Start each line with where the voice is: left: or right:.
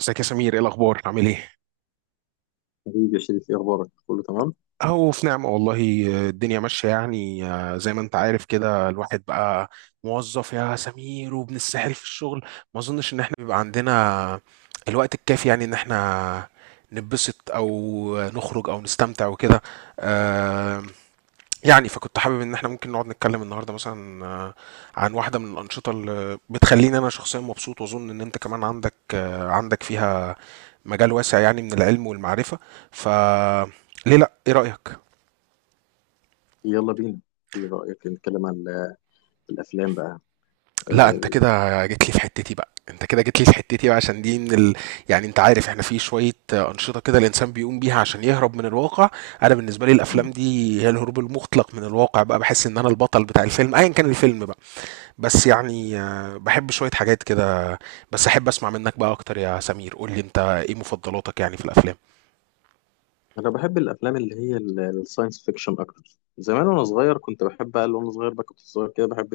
right: ازيك يا سمير؟ ايه الاخبار؟ عامل ايه؟
left: حبيبي يا شريف، ايه اخبارك؟ كله تمام.
right: اهو في نعمه والله. الدنيا ماشيه يعني، زي ما انت عارف كده الواحد بقى موظف يا سمير وابن السحر في الشغل. ما اظنش ان احنا بيبقى عندنا الوقت الكافي يعني ان احنا نتبسط او نخرج او نستمتع وكده. آه، يعني فكنت حابب ان احنا ممكن نقعد نتكلم النهارده مثلا عن واحده من الانشطه اللي بتخليني انا شخصيا مبسوط، واظن ان انت كمان عندك عندك فيها مجال واسع يعني، من العلم والمعرفة. ف ليه لا؟ ايه رأيك؟
left: يلا بينا. ايه رايك نتكلم عن الافلام بقى؟
right: لا انت
left: آه،
right: كده جيت لي في حتتي بقى، انت كده جيت لي في حتتي بقى عشان دي من يعني انت عارف احنا في شوية أنشطة كده الإنسان بيقوم بيها عشان يهرب من الواقع. انا بالنسبة لي
left: ال-
right: الافلام دي هي الهروب المطلق من الواقع بقى. بحس ان انا البطل بتاع الفيلم ايا كان الفيلم بقى. بس يعني، بحب شوية حاجات كده. بس احب اسمع منك بقى اكتر يا سمير، قول لي انت ايه مفضلاتك يعني في الافلام؟
left: انا بحب الافلام اللي هي الساينس فيكشن اكتر. زمان وانا صغير بقى كنت صغير كده بحب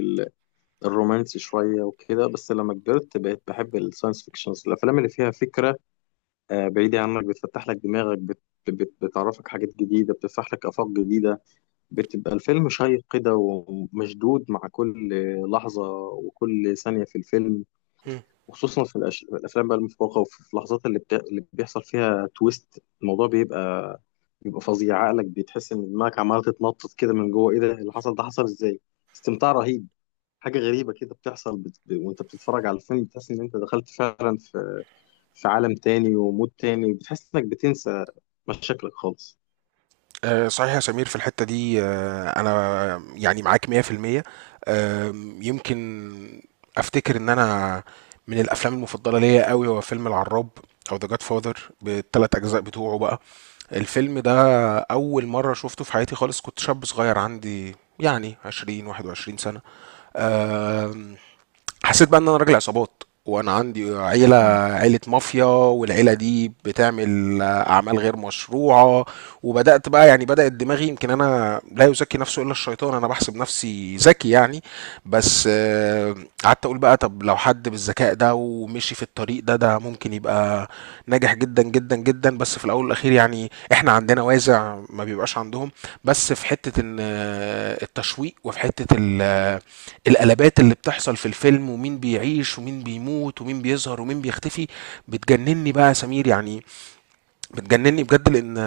left: الرومانسي شوية وكده. بس لما كبرت بقيت بحب الساينس فيكشنز، الأفلام اللي فيها فكرة بعيدة عنك، بتفتح لك دماغك، بت بت بتعرفك حاجات جديدة، بتفتح لك آفاق جديدة. بتبقى الفيلم شيق كده ومشدود مع كل لحظة وكل ثانية في الفيلم، وخصوصا في في الأفلام بقى المفوقة، وفي اللحظات اللي بيحصل فيها تويست، الموضوع بيبقى فظيع. عقلك بتحس إن دماغك عمالة تتنطط كده من جوه، إيه ده اللي حصل؟ ده حصل إزاي؟ استمتاع رهيب. حاجة غريبة كده بتحصل وانت بتتفرج على الفيلم بتحس ان انت دخلت فعلا في عالم تاني ومود تاني، بتحس انك بتنسى مشاكلك خالص.
right: آه، صحيح يا سمير، في الحتة دي أنا يعني معاك 100%. يمكن أفتكر إن أنا من الأفلام المفضلة ليا قوي هو فيلم العراب، أو ذا جاد فاذر بالتلات أجزاء بتوعه بقى. الفيلم ده أول مرة شفته في حياتي خالص كنت شاب صغير عندي يعني 20 21 سنة. آم، حسيت بقى ان انا راجل عصابات وانا عندي عيله،
left: مم.
right: عيله مافيا، والعيله دي بتعمل اعمال غير مشروعه. وبدات بقى، يعني بدات دماغي، يمكن انا، لا يزكي نفسه الا الشيطان، انا بحسب نفسي ذكي يعني. بس، قعدت اقول بقى، طب لو حد بالذكاء ده ومشي في الطريق ده، ده ممكن يبقى ناجح جدا جدا جدا. بس في الاول والاخير يعني احنا عندنا وازع ما بيبقاش عندهم. بس في حته ان التشويق، وفي حته القلبات اللي بتحصل في الفيلم، ومين بيعيش ومين بيموت ومين بيظهر ومين بيختفي، بتجنني بقى يا سمير يعني. بتجنني بجد. لان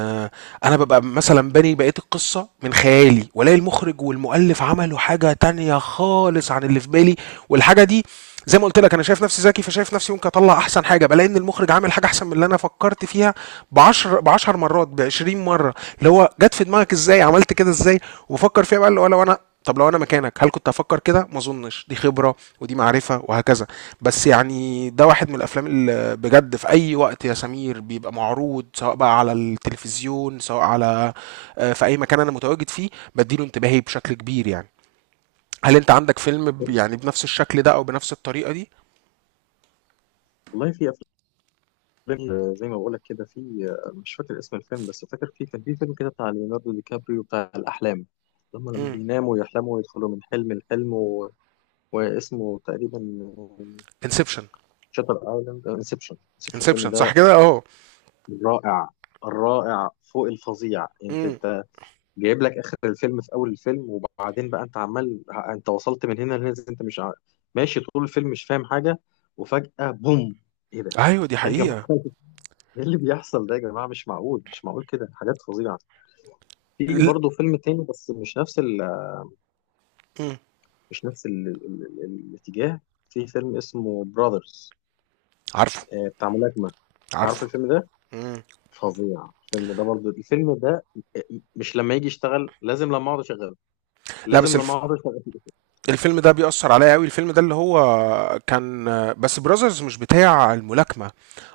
right: انا ببقى مثلا باني بقيه القصه من خيالي، والاقي المخرج والمؤلف عملوا حاجه تانية خالص عن اللي في بالي. والحاجه دي، زي ما قلت لك، انا شايف نفسي ذكي، فشايف نفسي ممكن اطلع احسن حاجه، بلاقي ان المخرج عامل حاجه احسن من اللي انا فكرت فيها ب 10، ب 10 مرات، ب 20 مره. اللي هو جت في دماغك ازاي؟ عملت كده ازاي؟ وبفكر فيها بقى اللي هو لو انا، طب لو انا مكانك هل كنت هفكر كده؟ ما اظنش. دي خبره ودي معرفه وهكذا. بس يعني ده واحد من الافلام، بجد في اي وقت يا سمير بيبقى معروض سواء بقى على التلفزيون، سواء على في اي مكان انا متواجد فيه، بديله انتباهي بشكل كبير يعني. هل انت عندك فيلم يعني بنفس الشكل ده او بنفس الطريقة دي؟
left: والله في افلام، زي ما بقول لك كده، في مش فاكر اسم الفيلم بس فاكر في كان في فيلم كده بتاع ليوناردو دي كابريو بتاع الاحلام، لما
right: امم
left: بيناموا ويحلموا ويدخلوا من حلم لحلم، و... واسمه تقريبا
right: انسبشن.
left: شاتر ايلاند، انسبشن، انسبشن، الفيلم
right: انسبشن،
left: ده
right: صح كده اهو.
left: رائع. الرائع فوق الفظيع يعني.
right: امم
left: انت جايب لك اخر الفيلم في اول الفيلم، وبعدين بقى انت وصلت من هنا لهنا إزاي؟ انت مش ماشي طول الفيلم مش فاهم حاجه، وفجاه بوم. ايه ده؟
right: ايوه، دي
left: ايه يا جماعه؟
right: حقيقة.
left: ايه اللي بيحصل ده يا جماعه؟ مش معقول، مش معقول كده، حاجات فظيعه. في
right: ل-
left: برضه فيلم تاني، بس
right: مم.
left: مش نفس الاتجاه. في فيلم اسمه براذرز
right: عارفه،
left: بتاع ملاكمه. عارف
right: عارفه.
left: الفيلم ده؟
right: مم.
left: فظيع الفيلم ده. برضه الفيلم ده، آه، مش لما يجي يشتغل. لازم لما اقعد اشغله
right: لا،
left: لازم
right: بس
left: لما اقعد اشغله
right: الفيلم ده بيأثر عليا قوي. الفيلم ده اللي هو كان، بس براذرز مش بتاع الملاكمة.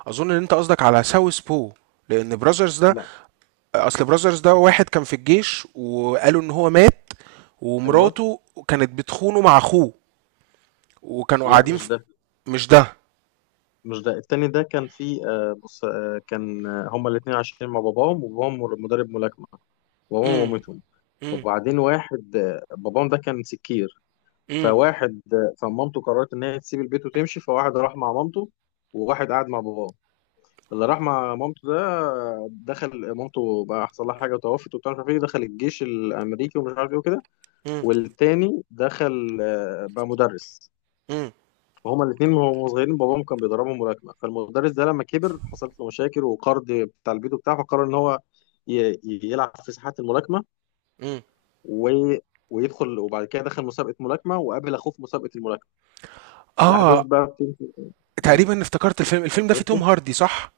right: اظن ان انت قصدك على ساوث بو، لان براذرز ده،
left: لا.
right: اصل براذرز ده واحد كان في الجيش وقالوا ان هو مات،
left: ايوه.
right: ومراته كانت بتخونه مع اخوه، وكانوا
left: لا،
right: قاعدين
left: مش
right: في،
left: ده،
right: مش ده.
left: مش ده. التاني ده كان في، بص، كان، هما الاتنين عايشين مع باباهم وباباهم مدرب ملاكمة، وباباهم
right: امم.
left: ومامتهم.
right: امم.
left: وبعدين واحد، باباهم ده كان سكير،
right: امم.
left: فواحد، فمامته قررت إن هي تسيب البيت وتمشي، فواحد راح مع مامته وواحد قعد مع باباه. اللي راح مع مامته ده، دخل، مامته بقى حصل لها حاجة وتوفت وبتاع، مش عارف ايه، دخل الجيش الأمريكي ومش عارف ايه وكده.
right: امم.
left: والتاني دخل بقى مدرس.
right: امم.
left: هما الاثنين وهما صغيرين باباهم كان بيدربهم ملاكمه. فالمدرس ده لما كبر حصلت له مشاكل وقرض بتاع البيت وبتاع، فقرر ان هو يلعب في ساحات الملاكمه،
right: امم.
left: و... ويدخل. وبعد كده دخل مسابقه ملاكمه وقابل اخوه في مسابقه الملاكمه. الاحداث
right: اه،
left: بقى بتمشي. مم.
right: تقريبا افتكرت الفيلم. الفيلم ده فيه توم
left: عرفته.
right: هاردي صح؟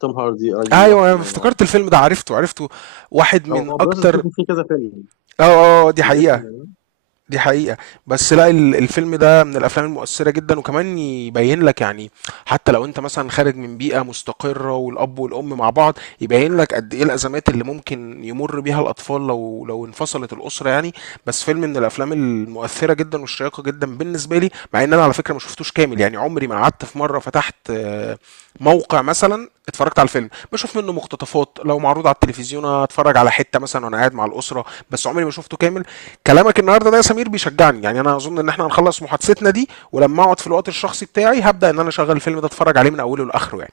left: توم هاردي، ايوه،
right: ايوه انا
left: الله ينور
right: افتكرت
left: عليك.
right: الفيلم ده، عرفته عرفته. واحد من
left: هو بروسس فيه
right: اكتر.
left: فيه كذا فيلم.
right: اه، اه، دي
left: الاسم
right: حقيقة.
left: ده-
right: دي حقيقة. بس لأ، الفيلم ده من الأفلام المؤثّرة جدًا، وكمان يبيّن لك يعني حتى لو أنت مثلًا خارج من بيئة مستقرة والأب والأم مع بعض، يبيّن لك قد إيه الأزمات اللي ممكن يمُر بيها الأطفال لو انفصلت الأسرة يعني. بس فيلم من الأفلام المؤثّرة جدًا والشيّقة جدًا بالنسبة لي، مع إن أنا على فكرة ما شُفتوش كامل. يعني عمري ما قعدت في مرّة فتحت موقع مثلًا اتفرّجت على الفيلم، باشوف منّه مقتطفات، لو معروض على التلفزيون أتفرّج على حتّة مثلًا وأنا قاعد مع الأسرة. بس عمري ما شُفته كامل. كلامك النهارده ده يا سمير بيشجعني، يعني انا اظن ان احنا هنخلص محادثتنا دي، ولما اقعد في الوقت الشخصي بتاعي هبدا ان انا اشغل الفيلم ده اتفرج عليه من اوله لاخره يعني.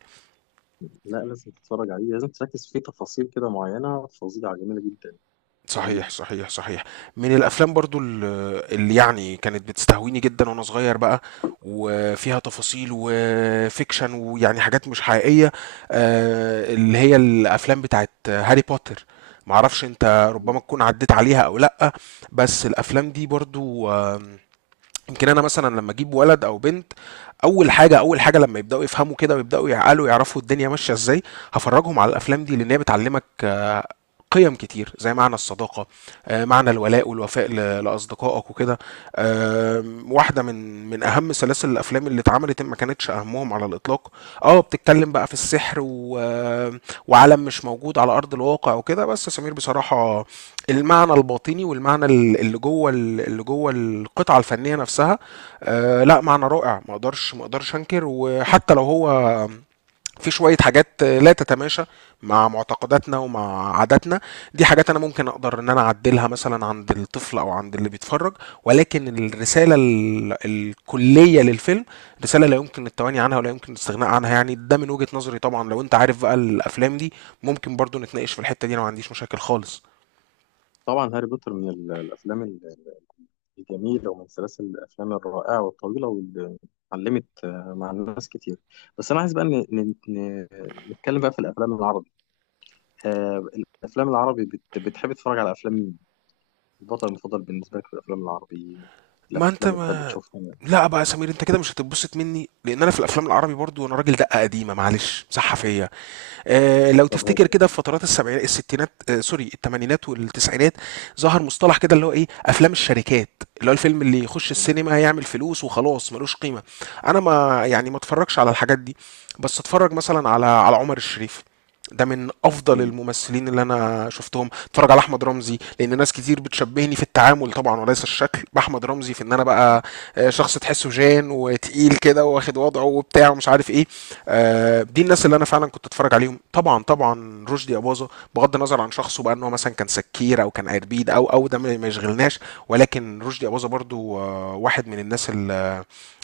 left: لا، لازم تتفرج عليه، لازم تركز فيه، تفاصيل كده معينه فظيعه، جميله جدا.
right: صحيح،
left: جميله.
right: صحيح، صحيح. من الافلام برضو اللي يعني كانت بتستهويني جدا وانا صغير بقى، وفيها تفاصيل وفيكشن ويعني حاجات مش حقيقيه، اللي هي الافلام بتاعت هاري بوتر. معرفش انت ربما
left: مم.
right: تكون عديت عليها او لا. بس الافلام دي برضو، يمكن انا مثلا لما اجيب ولد او بنت، اول حاجه، اول حاجه لما يبداوا يفهموا كده ويبداوا يعقلوا يعرفوا الدنيا ماشيه ازاي، هفرجهم على الافلام دي لان هي بتعلمك قيم كتير، زي معنى الصداقة، معنى الولاء والوفاء لأصدقائك وكده. واحدة من أهم سلاسل الأفلام اللي اتعملت، ما كانتش أهمهم على الإطلاق. اه، بتتكلم بقى في السحر و... آه، وعالم مش موجود على أرض الواقع وكده. بس سمير بصراحة، المعنى الباطني، والمعنى اللي جوه القطعة الفنية نفسها، لا، معنى رائع. ما اقدرش انكر. وحتى لو هو في شوية حاجات لا تتماشى مع معتقداتنا ومع عاداتنا، دي حاجات انا ممكن اقدر ان انا اعدلها مثلا عند الطفل او عند اللي بيتفرج. ولكن الرسالة الكلية للفيلم، رسالة لا يمكن التواني عنها ولا يمكن الاستغناء عنها يعني. ده من وجهة نظري طبعا. لو انت عارف بقى الافلام دي ممكن برضو نتناقش في الحتة دي، انا ما عنديش مشاكل خالص.
left: طبعا هاري بوتر من الافلام جميلة ومن سلاسل الأفلام الرائعة والطويلة، واللي علمت، مع الناس كتير. بس أنا عايز بقى نتكلم بقى في الأفلام العربي. آه، الأفلام العربي، بتحب تتفرج على أفلام مين؟ البطل المفضل بالنسبة لك في الأفلام العربي؟
right: ما
left: الأفلام
right: انت
left: اللي بتحب
right: ما
left: تشوفها؟
right: لا بقى يا سمير، انت كده مش هتتبسط مني لان انا في الافلام العربي برضو انا راجل دقه قديمه، معلش، مسحه فيا. لو
left: طب هاد.
right: تفتكر كده في فترات السبعينات، الستينات، سوري، الثمانينات والتسعينات، ظهر مصطلح كده اللي هو ايه، افلام الشركات، اللي هو الفيلم اللي يخش السينما يعمل فلوس وخلاص ملوش قيمة. انا ما، يعني، ما اتفرجش على الحاجات دي. بس اتفرج مثلا على عمر الشريف. ده من افضل
left: مم.
right: الممثلين اللي انا شفتهم. اتفرج على احمد رمزي لان ناس كتير بتشبهني في التعامل طبعا، وليس الشكل، باحمد رمزي، في ان انا بقى شخص تحسه جان وتقيل كده، واخد وضعه وبتاع ومش عارف ايه. دي الناس اللي انا فعلا كنت اتفرج عليهم. طبعا، طبعا رشدي اباظه، بغض النظر عن شخصه بقى، ان هو مثلا كان سكير او كان قربيد، او ده ما يشغلناش. ولكن رشدي اباظه برضو واحد من الناس ال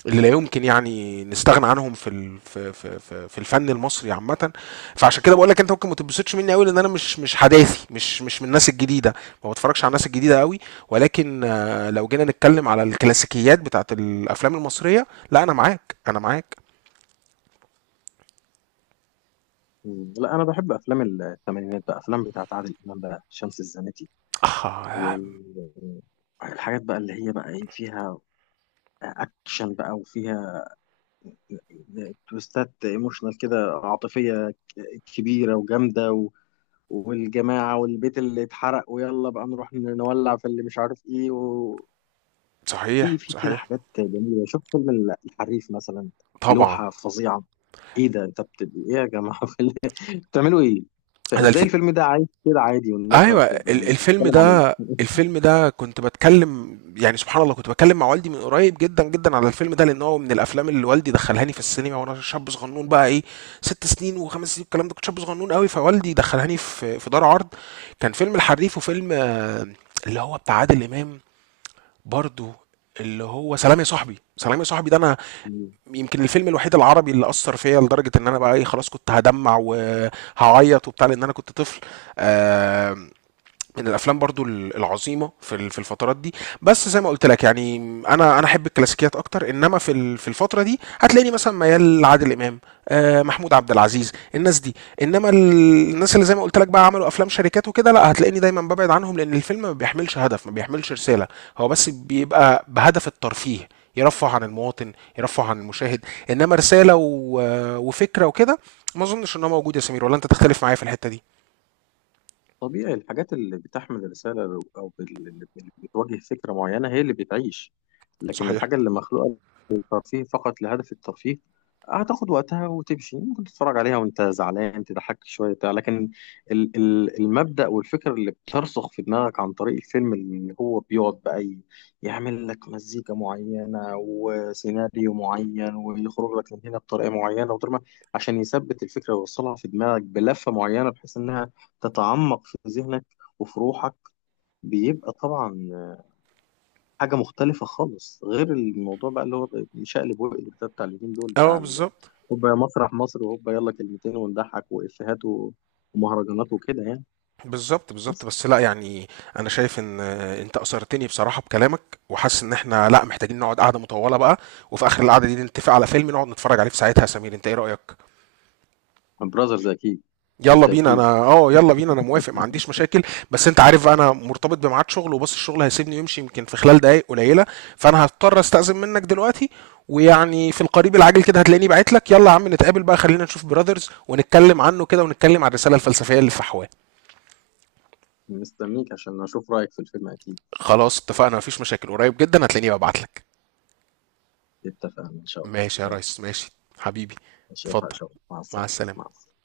right: اللي لا يمكن يعني نستغنى عنهم في ال... في في في في الفن المصري عامة. فعشان كده بقول لك انت ممكن ما تتبسطش مني قوي لان انا مش حداثي، مش من الناس الجديدة. ما بتفرجش على الناس الجديدة قوي. ولكن لو جينا نتكلم على الكلاسيكيات بتاعت الافلام المصرية، لا، انا معاك، انا معاك.
left: مم. لا، أنا بحب أفلام الثمانينات بقى، أفلام بتاعت عادل إمام بقى، شمس الزناتي،
right: اه،
left: والحاجات بقى اللي هي بقى إيه، فيها أكشن بقى، وفيها تويستات، ايموشنال كده، عاطفية كبيرة وجامدة، و... والجماعة والبيت اللي اتحرق ويلا بقى نروح نولع في اللي مش عارف ايه، وفي
right: صحيح،
left: في كده
right: صحيح.
left: حاجات جميلة. شوف فيلم الحريف مثلا،
right: طبعا.
left: لوحة فظيعة. ايه ده انت ايه يا جماعة؟ بتعملوا ايه؟
right: انا
left: فازاي الفيلم ده عايش كده عادي والناس ما
right: أيوه،
left: بت...
right: ال
left: مش
right: الفيلم
left: بتتكلم عليه؟
right: ده الفيلم ده كنت باتكلم، يعني سبحان الله كنت باتكلم مع والدي من قريب جدًا، جدًا، على الفيلم ده، لأن هو من الأفلام اللي والدي دخّلهاني في السينما وأنا شاب صغنون بقى إيه، 6 سنين و5 سنين والكلام ده. كنت شاب صغنون أوي، فوالدي دخّلهاني في دار عرض، كان فيلم الحريف وفيلم اللي هو بتاع عادل إمام برضه، اللي هو سلام يا صاحبي. سلام يا صاحبي ده أنا يمكن الفيلم الوحيد العربي اللي أثّر فيّا لدرجة إن أنا بقى إيه، خلاص كنت هادمّع وهاعيّط وبتاع لأن أنا كنت طفل. آمم من الافلام برضو العظيمه في الفترات دي. بس زي ما قلت لك يعني، انا احب الكلاسيكيات اكتر. انما في الفتره دي هتلاقيني مثلا ميال لعادل امام، محمود عبد العزيز، الناس دي. انما الناس اللي زي ما قلت لك بقى عملوا افلام شركات وكده، لا هتلاقيني دايما ببعد عنهم لان الفيلم ما بيحملش هدف، ما بيحملش رساله. هو بس بيبقى بهدف الترفيه، يرفه عن المواطن، يرفه عن المشاهد. انما رساله وفكره وكده، ما اظنش انها موجوده يا سمير. ولا انت تختلف معايا في الحته دي؟
left: طبيعي. الحاجات اللي بتحمل رسالة، أو اللي بتواجه فكرة معينة، هي اللي بتعيش. لكن
right: صحيح.
left: الحاجة اللي مخلوقة ترفيه، فقط لهدف الترفيه، هتاخد وقتها وتمشي. ممكن تتفرج عليها وانت زعلان، تضحك شويه بتاع لكن المبدأ والفكر اللي بترسخ في دماغك عن طريق الفيلم، اللي هو بيقعد بقى يعمل لك مزيكا معينه وسيناريو معين ويخرج لك من هنا بطريقه معينه وطريقة، عشان يثبت الفكره ويوصلها في دماغك بلفه معينه بحيث انها تتعمق في ذهنك وفي روحك، بيبقى طبعا حاجه مختلفه خالص، غير الموضوع بقى اللي هو شقلب وقلب ده بتاع اليومين دول
right: اه،
left: بتاع
right: بالظبط،
left: هوبا يا مسرح مصر، وهوبا يلا كلمتين ونضحك وافيهات ومهرجانات وكده يعني.
right: بالظبط، بالظبط.
left: بس
right: بس لا يعني، انا شايف ان انت اثرتني بصراحه بكلامك. وحاسس ان احنا لا، محتاجين نقعد قعده مطوله بقى، وفي اخر القعده دي نتفق على فيلم نقعد نتفرج عليه في ساعتها. يا سمير انت ايه رايك؟
left: براذرز اكيد.
right: يلا بينا. انا،
left: بالتاكيد.
right: اه، يلا بينا، انا موافق ما عنديش مشاكل. بس انت عارف بقى انا مرتبط بميعاد شغل، وبص الشغل هيسيبني ويمشي يمكن في خلال دقائق قليله. فانا هضطر استأذن منك دلوقتي. ويعني في القريب العاجل كده هتلاقيني بعت لك، يلا يا عم نتقابل بقى، خلينا نشوف براذرز ونتكلم عنه كده، ونتكلم عن الرساله الفلسفيه اللي في أحواه.
left: مستنيك عشان اشوف رايك في الفيلم اكيد.
right: خلاص اتفقنا، مفيش مشاكل، قريب جدا هتلاقيني ببعتلك.
left: اتفقنا ان شاء الله.
right: ماشي يا
left: يلا.
right: ريس، ماشي، حبيبي.
left: اشوفك ان
right: اتفضل.
left: شاء الله. مع
right: مع
left: السلامه. مع
right: السلامة.
left: السلامه.